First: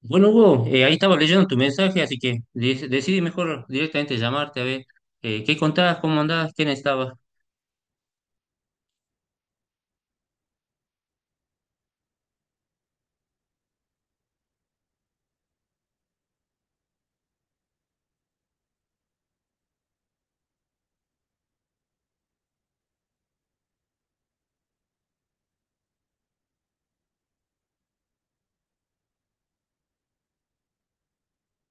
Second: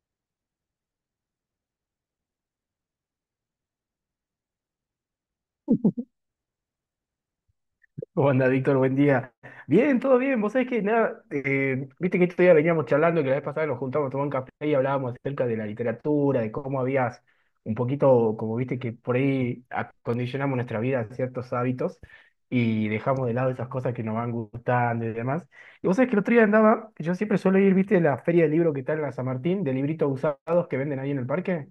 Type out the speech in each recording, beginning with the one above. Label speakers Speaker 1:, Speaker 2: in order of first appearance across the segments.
Speaker 1: Bueno, Hugo, ahí estaba leyendo tu mensaje, así que decidí mejor directamente llamarte a ver qué contabas, cómo andabas, quién estaba.
Speaker 2: ¿Cómo anda, Víctor? Buen día. Bien, todo bien. Vos sabés que nada, viste que este día veníamos charlando, que la vez pasada nos juntamos a tomar un café y hablábamos acerca de la literatura, de cómo habías un poquito, como viste que por ahí acondicionamos nuestra vida a ciertos hábitos y dejamos de lado esas cosas que nos van gustando y demás. Y vos sabés que el otro día andaba, yo siempre suelo ir, viste, a la feria de libro que está en la San Martín, de libritos usados que venden ahí en el parque.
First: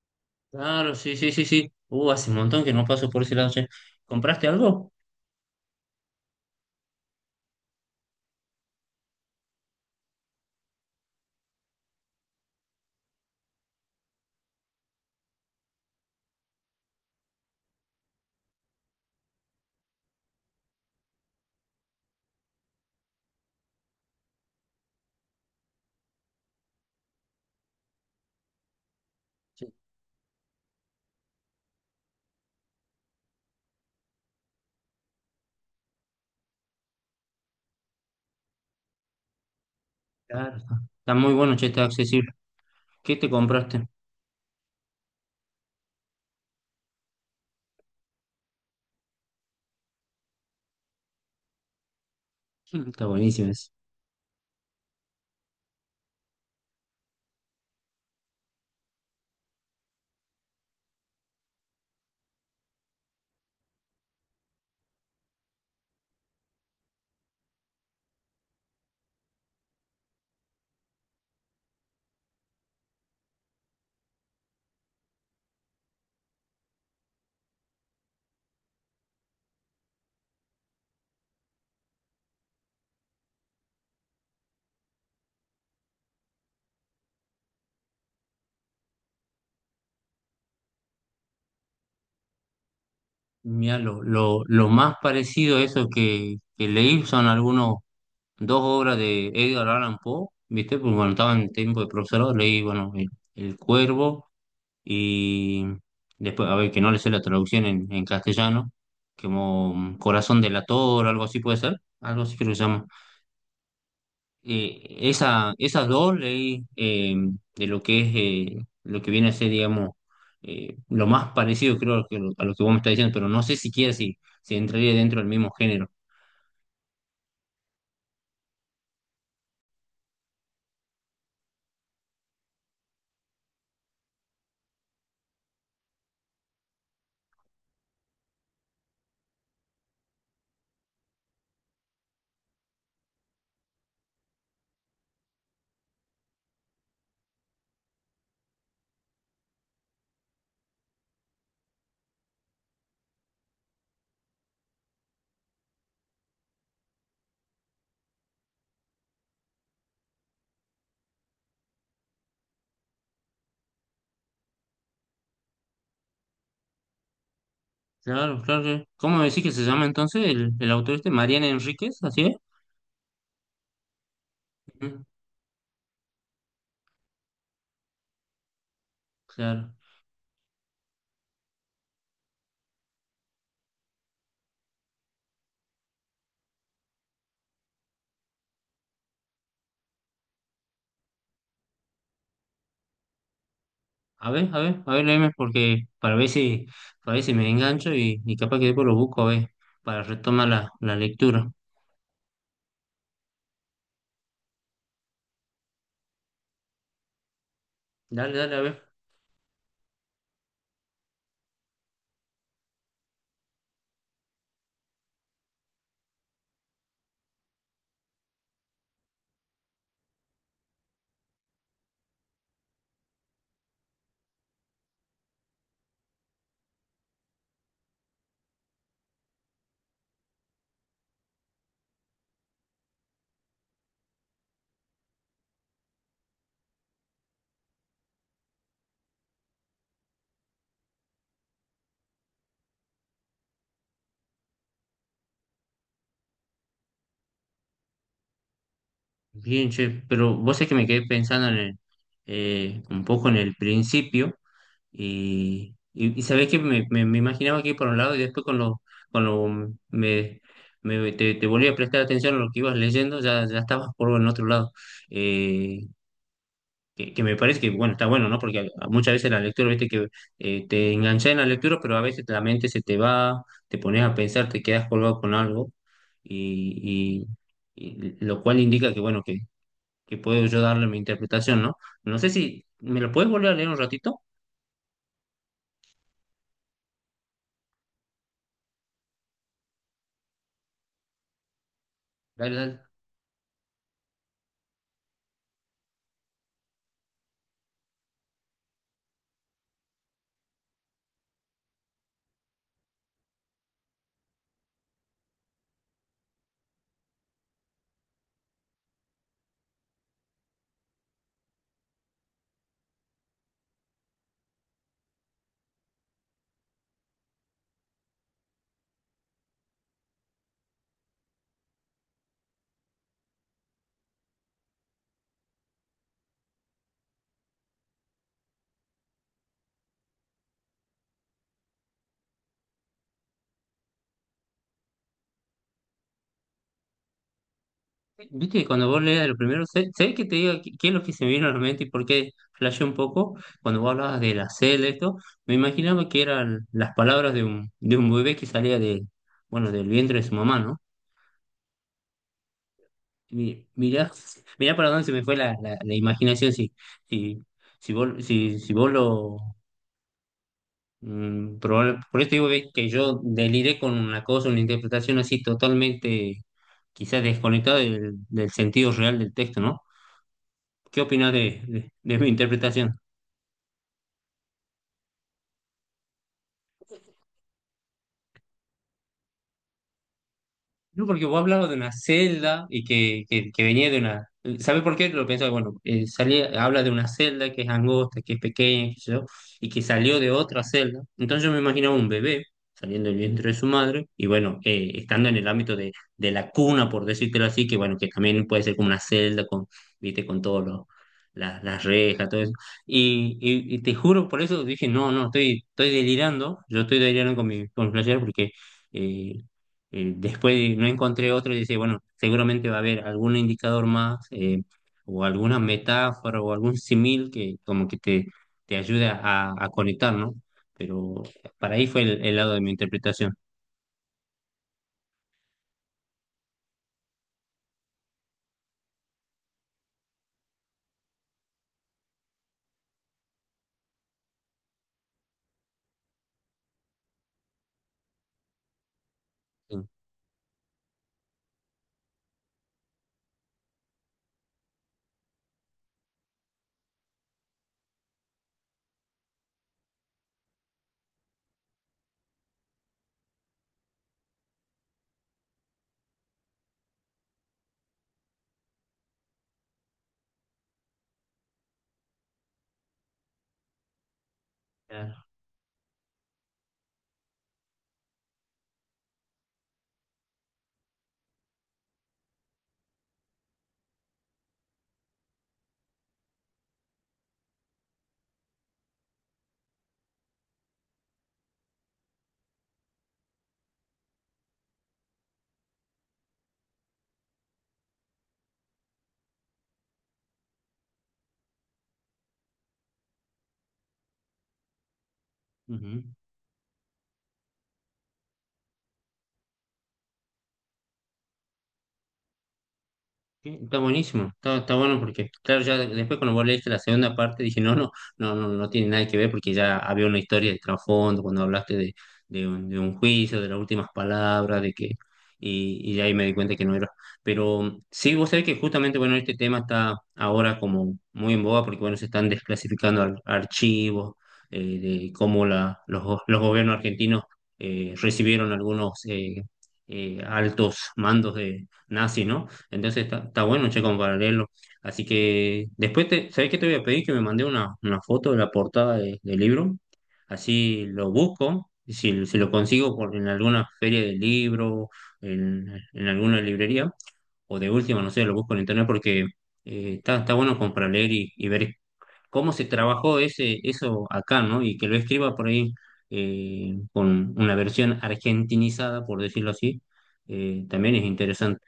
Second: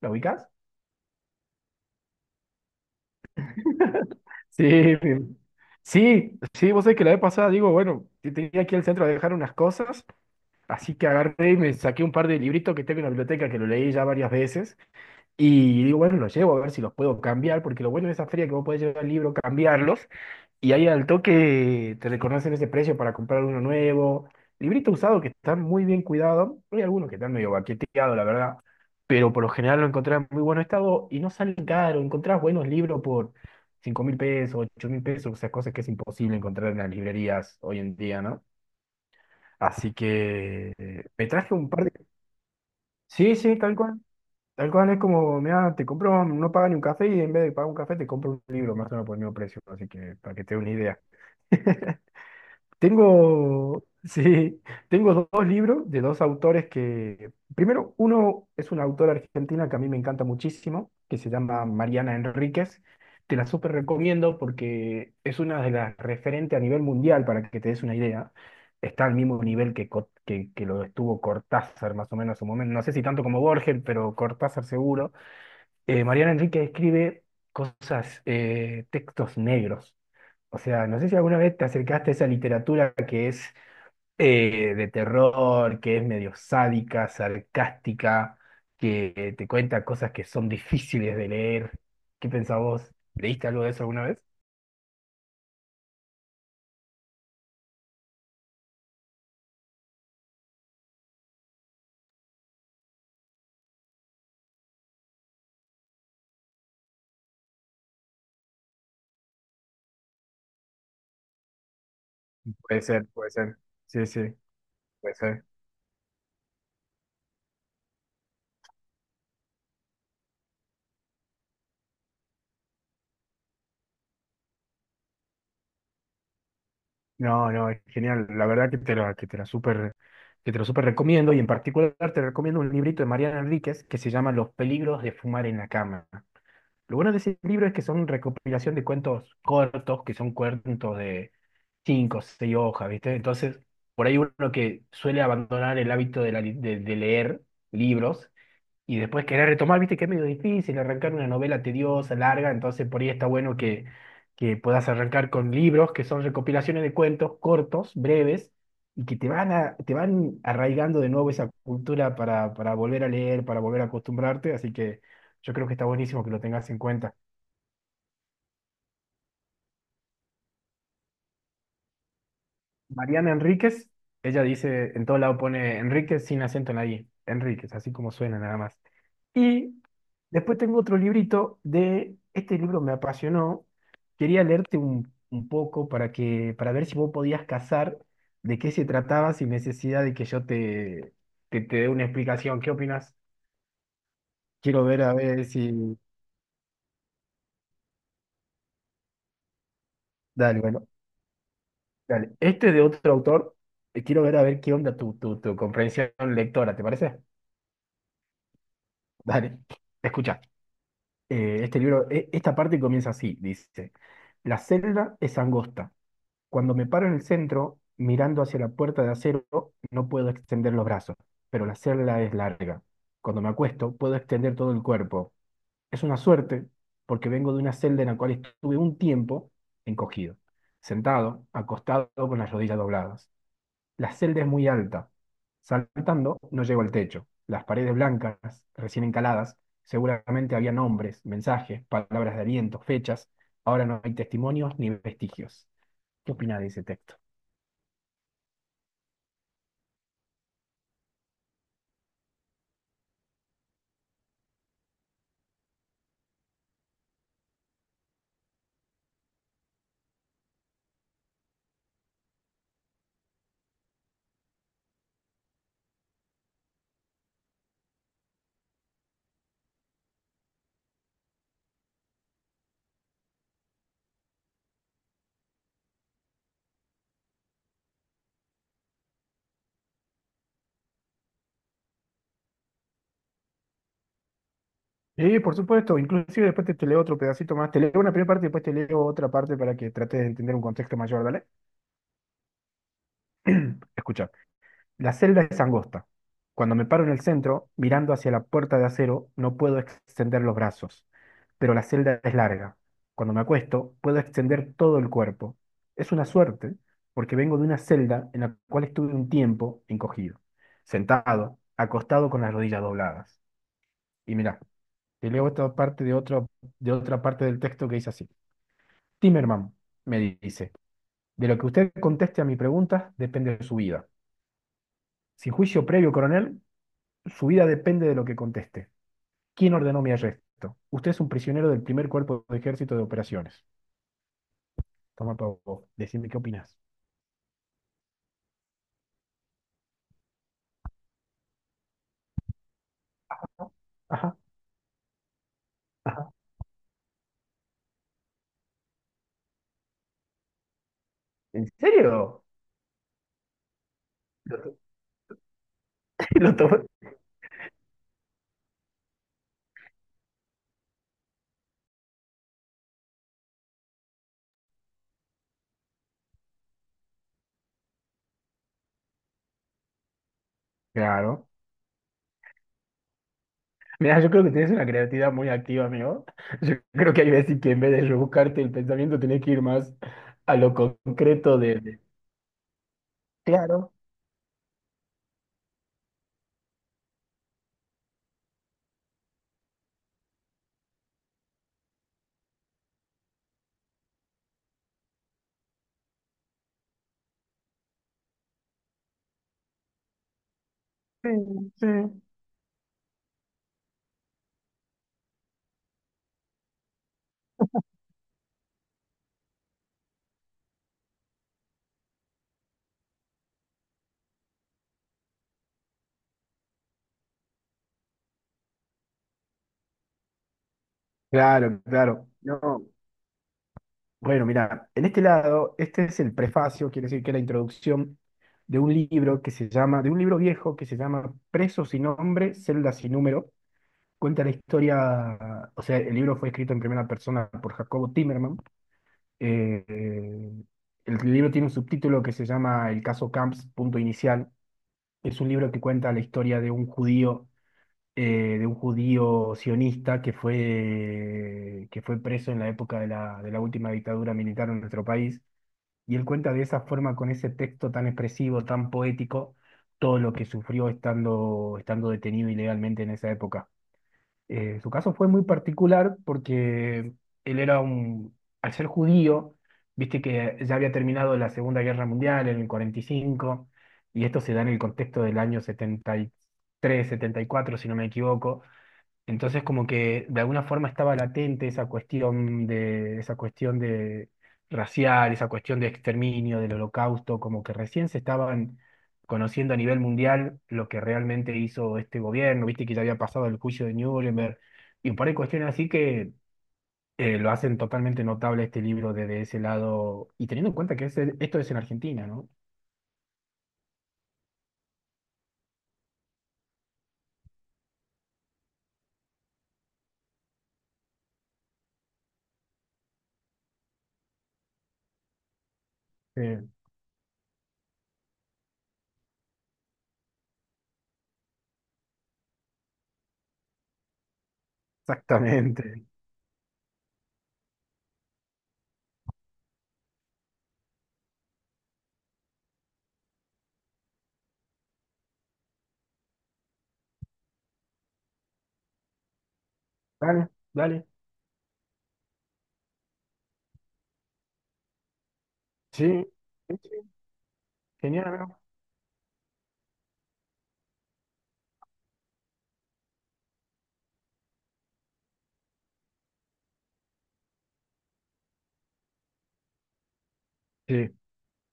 Speaker 2: ¿La ubicás?
Speaker 1: Claro, sí, sí, sí, sí. Hace un montón que no paso por ese lado, che. ¿Compraste
Speaker 2: Sí,
Speaker 1: algo?
Speaker 2: mi- sí, sí, vos sabés que la vez pasada digo, bueno, tenía aquí ir al centro a dejar unas cosas, así que agarré y me saqué un par de libritos que tengo en la biblioteca que lo leí ya varias veces, y digo, bueno, los llevo a ver si los puedo cambiar, porque lo bueno de esa feria es que vos podés llevar el libro, cambiarlos, y ahí al toque te reconocen ese precio para comprar uno nuevo. Librito usado que están muy bien cuidados. Hay algunos que están medio baqueteados, la verdad. Pero por lo
Speaker 1: Sí,
Speaker 2: general lo encontrás en muy buen estado y no salen caro. Encontrás buenos libros por 5000 pesos, 8000 pesos, o sea, cosas que es imposible encontrar en las librerías hoy en día, ¿no? Así
Speaker 1: claro,
Speaker 2: que
Speaker 1: está
Speaker 2: me
Speaker 1: muy
Speaker 2: traje
Speaker 1: bueno, che,
Speaker 2: un
Speaker 1: está
Speaker 2: par de...
Speaker 1: accesible. ¿Qué te
Speaker 2: Sí, sí, tal
Speaker 1: compraste?
Speaker 2: cual. Tal cual es como, mira, te compro, no paga ni un café y en vez de pagar un café te compro un libro más o menos por el mismo precio. Así que para que te dé una idea.
Speaker 1: Mm. Está buenísimo eso.
Speaker 2: Tengo, sí, tengo dos libros de dos autores que, primero, uno es una autora argentina que a mí me encanta muchísimo, que se llama Mariana Enríquez. Te la súper recomiendo porque es una de las referentes a nivel mundial, para que te des una idea. Está al mismo nivel que, que lo estuvo Cortázar, más o menos en su momento. No sé si tanto como Borges, pero Cortázar seguro. Mariana Enríquez escribe cosas, textos negros. O sea, no sé si alguna vez te acercaste a esa literatura que es de terror, que es medio sádica, sarcástica, que te cuenta cosas que son difíciles de leer. ¿Qué pensás vos? ¿Leíste algo de
Speaker 1: Mira,
Speaker 2: eso alguna vez?
Speaker 1: lo más parecido a eso que leí son algunos, dos obras de Edgar Allan Poe, ¿viste? Pues bueno, estaba en tiempo de profesorado, leí, bueno, El Cuervo y después, a ver, que no le sé la traducción en castellano, como Corazón delator, algo así puede ser, algo así creo que se
Speaker 2: Puede
Speaker 1: llama.
Speaker 2: ser, puede ser. Sí, sí, puede ser.
Speaker 1: Esas dos leí de lo que es, lo que viene a ser, digamos, lo más parecido creo a lo que vos me estás diciendo, pero no sé siquiera si, si entraría dentro del mismo género.
Speaker 2: No, no, es genial. La verdad que te la súper, que te lo súper recomiendo y en particular te recomiendo un librito de Mariana Enríquez que se llama Los peligros de fumar en la cama. Lo bueno de ese libro es que son recopilación de cuentos cortos, que son cuentos de cinco, o seis hojas, ¿viste? Entonces, por ahí uno que suele abandonar el hábito de, de leer libros, y después querer retomar, viste que es medio difícil arrancar una novela tediosa, larga, entonces por ahí está bueno que puedas arrancar con libros que son recopilaciones de cuentos cortos, breves, y que te van a, te van arraigando de nuevo esa cultura para volver a leer, para volver a acostumbrarte, así que yo creo que está buenísimo que lo tengas en cuenta.
Speaker 1: Claro, claro, claro. ¿Cómo me decís que se llama entonces el autor este? Mariana Enríquez, ¿así es?
Speaker 2: Mariana Enríquez, ella dice,
Speaker 1: Ujú.
Speaker 2: en todo lado pone Enríquez sin acento en la I, Enríquez, así como suena nada más.
Speaker 1: Claro.
Speaker 2: Y después tengo otro librito de, este libro me apasionó, quería leerte un poco para que, para ver si vos podías cazar de qué se trataba sin necesidad de que yo te, te dé una explicación. ¿Qué opinas?
Speaker 1: A ver, a ver,
Speaker 2: Quiero
Speaker 1: a
Speaker 2: ver
Speaker 1: ver,
Speaker 2: a
Speaker 1: léeme,
Speaker 2: ver
Speaker 1: porque
Speaker 2: si...
Speaker 1: para ver si me engancho y capaz que después lo busco, a ver, para retomar
Speaker 2: Dale,
Speaker 1: la,
Speaker 2: bueno,
Speaker 1: la lectura.
Speaker 2: dale. Este es de otro autor, quiero ver a ver qué onda tu, tu comprensión lectora, ¿te parece?
Speaker 1: Dale, dale, a ver.
Speaker 2: Dale, escucha. Este libro, esta parte comienza así, dice, la celda es angosta. Cuando me paro en el centro, mirando hacia la puerta de acero, no puedo extender los brazos, pero la celda es larga. Cuando me acuesto, puedo extender todo el cuerpo. Es una suerte, porque vengo de una celda en la cual estuve un tiempo encogido, sentado, acostado con las rodillas dobladas. La celda es muy alta. Saltando, no llego al techo. Las paredes blancas, recién encaladas, seguramente había nombres, mensajes, palabras de aliento, fechas. Ahora no hay testimonios ni vestigios. ¿Qué opina de ese texto?
Speaker 1: Bien, che, pero vos es que me quedé pensando en el, un poco en el principio y sabés que me imaginaba que iba por un lado y después con lo, me, te volví a prestar atención a lo que ibas leyendo, ya, ya estabas por el otro lado. Eh, que me parece que, bueno, está bueno, ¿no? Porque a muchas veces la lectura, viste que te enganchas en la lectura, pero a veces la mente se te va, te pones a pensar, te quedas colgado con algo, y, y lo cual indica que, bueno, que puedo yo darle mi interpretación, ¿no? No sé si, ¿me lo puedes volver a leer un ratito?
Speaker 2: Sí, por supuesto. Inclusive después te, te leo otro pedacito más. Te leo una primera parte y después te leo otra parte para que trates de entender un contexto mayor. Dale.
Speaker 1: Dale, dale.
Speaker 2: Escucha. La celda es angosta. Cuando me paro en el centro, mirando hacia la puerta de acero, no puedo extender los brazos. Pero la celda es larga. Cuando me acuesto, puedo extender todo el cuerpo. Es una suerte, porque vengo de una celda en la cual estuve un tiempo encogido, sentado, acostado con las rodillas dobladas. Y mirá, te leo esta parte de otra parte del texto que dice así. Timerman, me dice, de lo que usted conteste a mi pregunta depende de su vida. Sin juicio previo, coronel, su vida depende de lo que conteste. ¿Quién ordenó mi arresto? Usted es un prisionero del primer cuerpo de ejército de operaciones. Toma para vos, decime qué opinás.
Speaker 1: Viste que cuando vos leías lo primero, sé, sé que te digo qué qué es lo que se me vino a la mente y por qué flashé un poco cuando vos hablabas de
Speaker 2: Ajá,
Speaker 1: la C, de esto, me imaginaba que
Speaker 2: ajá.
Speaker 1: eran las palabras de un bebé que salía de, bueno, del vientre de su mamá, ¿no?
Speaker 2: ¿En serio?
Speaker 1: Mirá, mirá para dónde se me fue la, la, la imaginación,
Speaker 2: Lo
Speaker 1: si,
Speaker 2: tomó-
Speaker 1: si, si vos, si, si vos lo... por eso digo ve, que yo deliré con una cosa, una interpretación así totalmente, quizás desconectada del, del sentido real del texto, ¿no? ¿Qué opinas
Speaker 2: Claro.
Speaker 1: de mi interpretación?
Speaker 2: Mira, yo creo que tienes una creatividad muy activa, amigo. Yo creo que hay veces que en vez de rebuscarte el pensamiento, tenés que ir más a lo
Speaker 1: No, porque vos
Speaker 2: concreto
Speaker 1: hablabas
Speaker 2: de...
Speaker 1: de una
Speaker 2: de-
Speaker 1: celda y que
Speaker 2: Claro,
Speaker 1: venía de una... ¿Sabes por qué? Lo pensaba, bueno, salía, habla de una celda que es angosta, que es pequeña, qué sé yo, y que salió de otra celda. Entonces yo me imaginaba un bebé saliendo del vientre de su madre y bueno, estando en el ámbito de la cuna, por decírtelo así, que bueno, que también puede ser como una celda con, viste, con todos los...
Speaker 2: sí, sí.
Speaker 1: Las rejas, todo eso. Y te juro, por eso dije, no, no, estoy, estoy delirando, yo estoy delirando con mi flashero porque... eh, después no encontré otro y dice, bueno, seguramente va a haber algún indicador más o alguna metáfora o algún simil que como que te ayude a conectar, ¿no? Pero
Speaker 2: Claro,
Speaker 1: para ahí fue
Speaker 2: claro.
Speaker 1: el lado de mi
Speaker 2: No.
Speaker 1: interpretación.
Speaker 2: Bueno, mira, en este lado, este es el prefacio, quiere decir que es la introducción de un libro que se llama, de un libro viejo que se llama Preso sin nombre, célula sin número. Cuenta la historia, o sea, el libro fue escrito en primera persona por Jacobo Timerman. Eh,
Speaker 1: Sí,
Speaker 2: eh, el libro tiene un subtítulo que se llama El caso Camps, punto inicial. Es un libro que cuenta la historia de un judío sionista que fue preso en la época de la última dictadura militar en nuestro país. Y él cuenta de esa forma, con ese texto tan expresivo, tan poético, todo lo que sufrió estando, estando detenido ilegalmente en esa época. Su caso fue
Speaker 1: claro.
Speaker 2: muy particular porque él era un, al ser judío, viste que ya había terminado la Segunda Guerra Mundial en el 45, y cinco, y esto se da en el contexto del año 73, 74, si no me equivoco entonces, como que de alguna forma estaba latente esa cuestión de racial, esa cuestión de exterminio, del holocausto, como que recién se estaban conociendo a nivel mundial lo que realmente hizo este gobierno, viste que ya había pasado el juicio de Nuremberg, y un par de cuestiones así
Speaker 1: Ujú.
Speaker 2: que lo hacen totalmente notable este libro desde ese lado, y teniendo en cuenta que esto es en Argentina, ¿no?
Speaker 1: Sí, está buenísimo, está, está bueno porque, claro, ya después cuando vos leíste la segunda parte dije, no, no, no, no, no tiene nada que ver porque ya había una historia de trasfondo cuando hablaste de un juicio, de las últimas palabras, de que, y ahí me di cuenta
Speaker 2: Eh,
Speaker 1: que no era. Pero sí, vos sabés que justamente, bueno, este tema está ahora como muy en boga porque, bueno, se están desclasificando archivos de cómo la,
Speaker 2: exactamente.
Speaker 1: los, los gobiernos argentinos recibieron algunos altos mandos de nazis, ¿no? Entonces está, está bueno, che, como para leerlo. Así que después, te, ¿sabés qué te voy a pedir? Que me mandé una foto de la portada del libro.
Speaker 2: Dale,
Speaker 1: Así
Speaker 2: dale.
Speaker 1: lo busco. Y si, si lo consigo por, en alguna feria de libro, en, en
Speaker 2: Sí,
Speaker 1: alguna
Speaker 2: sí,
Speaker 1: librería,
Speaker 2: sí.
Speaker 1: o de última, no sé,
Speaker 2: Genial,
Speaker 1: lo busco
Speaker 2: ¿no?
Speaker 1: en internet porque está, está bueno como para leer y ver cómo se trabajó ese, eso acá, ¿no? Y que lo escriba por ahí con una versión argentinizada, por decirlo así, también es
Speaker 2: Sí.
Speaker 1: interesante.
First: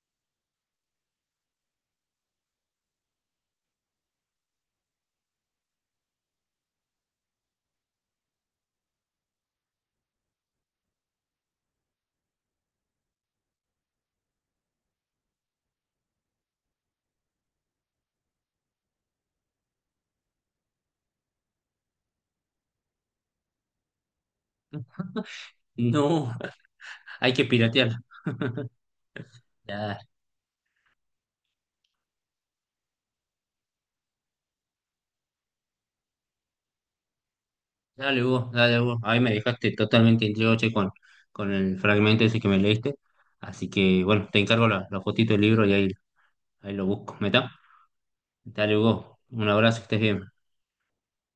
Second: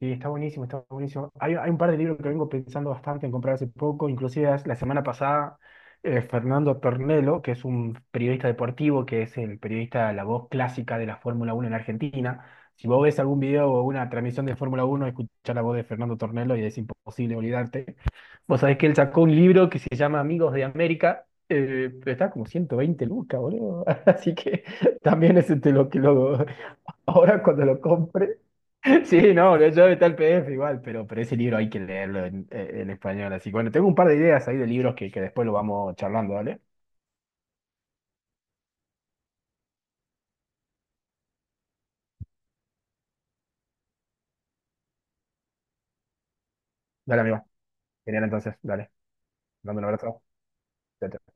Speaker 2: Sí, está buenísimo, está buenísimo. Hay un par de libros que vengo pensando bastante en comprar hace poco, inclusive la semana pasada Fernando Tornello, que es un periodista deportivo, que es el periodista, la voz clásica de la Fórmula Uno en Argentina. Si vos ves algún video o una transmisión de Fórmula Uno, escuchar la voz de Fernando Tornello y es imposible olvidarte. Vos sabés que él sacó un libro que se llama Amigos de América, pero está como 120 lucas, boludo. Así que también ese te lo que
Speaker 1: No,
Speaker 2: lo,
Speaker 1: hay
Speaker 2: ahora
Speaker 1: que
Speaker 2: cuando lo
Speaker 1: piratearla.
Speaker 2: compre. Sí, no, yo
Speaker 1: Ya,
Speaker 2: está el PDF igual, pero ese libro hay que leerlo en español. Así que bueno, tengo un par de ideas ahí de libros que después lo vamos charlando, ¿dale?
Speaker 1: dale vos, dale vos. Ahí me dejaste totalmente intrigado, che, con el fragmento ese que me leíste. Así que, bueno, te encargo la, la fotito del libro y ahí, ahí lo busco.
Speaker 2: Dale, amigo.
Speaker 1: ¿Metá?
Speaker 2: Genial, entonces,
Speaker 1: Dale
Speaker 2: dale.
Speaker 1: vos. Un
Speaker 2: Te
Speaker 1: abrazo,
Speaker 2: Mando
Speaker 1: que
Speaker 2: un
Speaker 1: estés
Speaker 2: abrazo.
Speaker 1: bien.
Speaker 2: Chao, chao.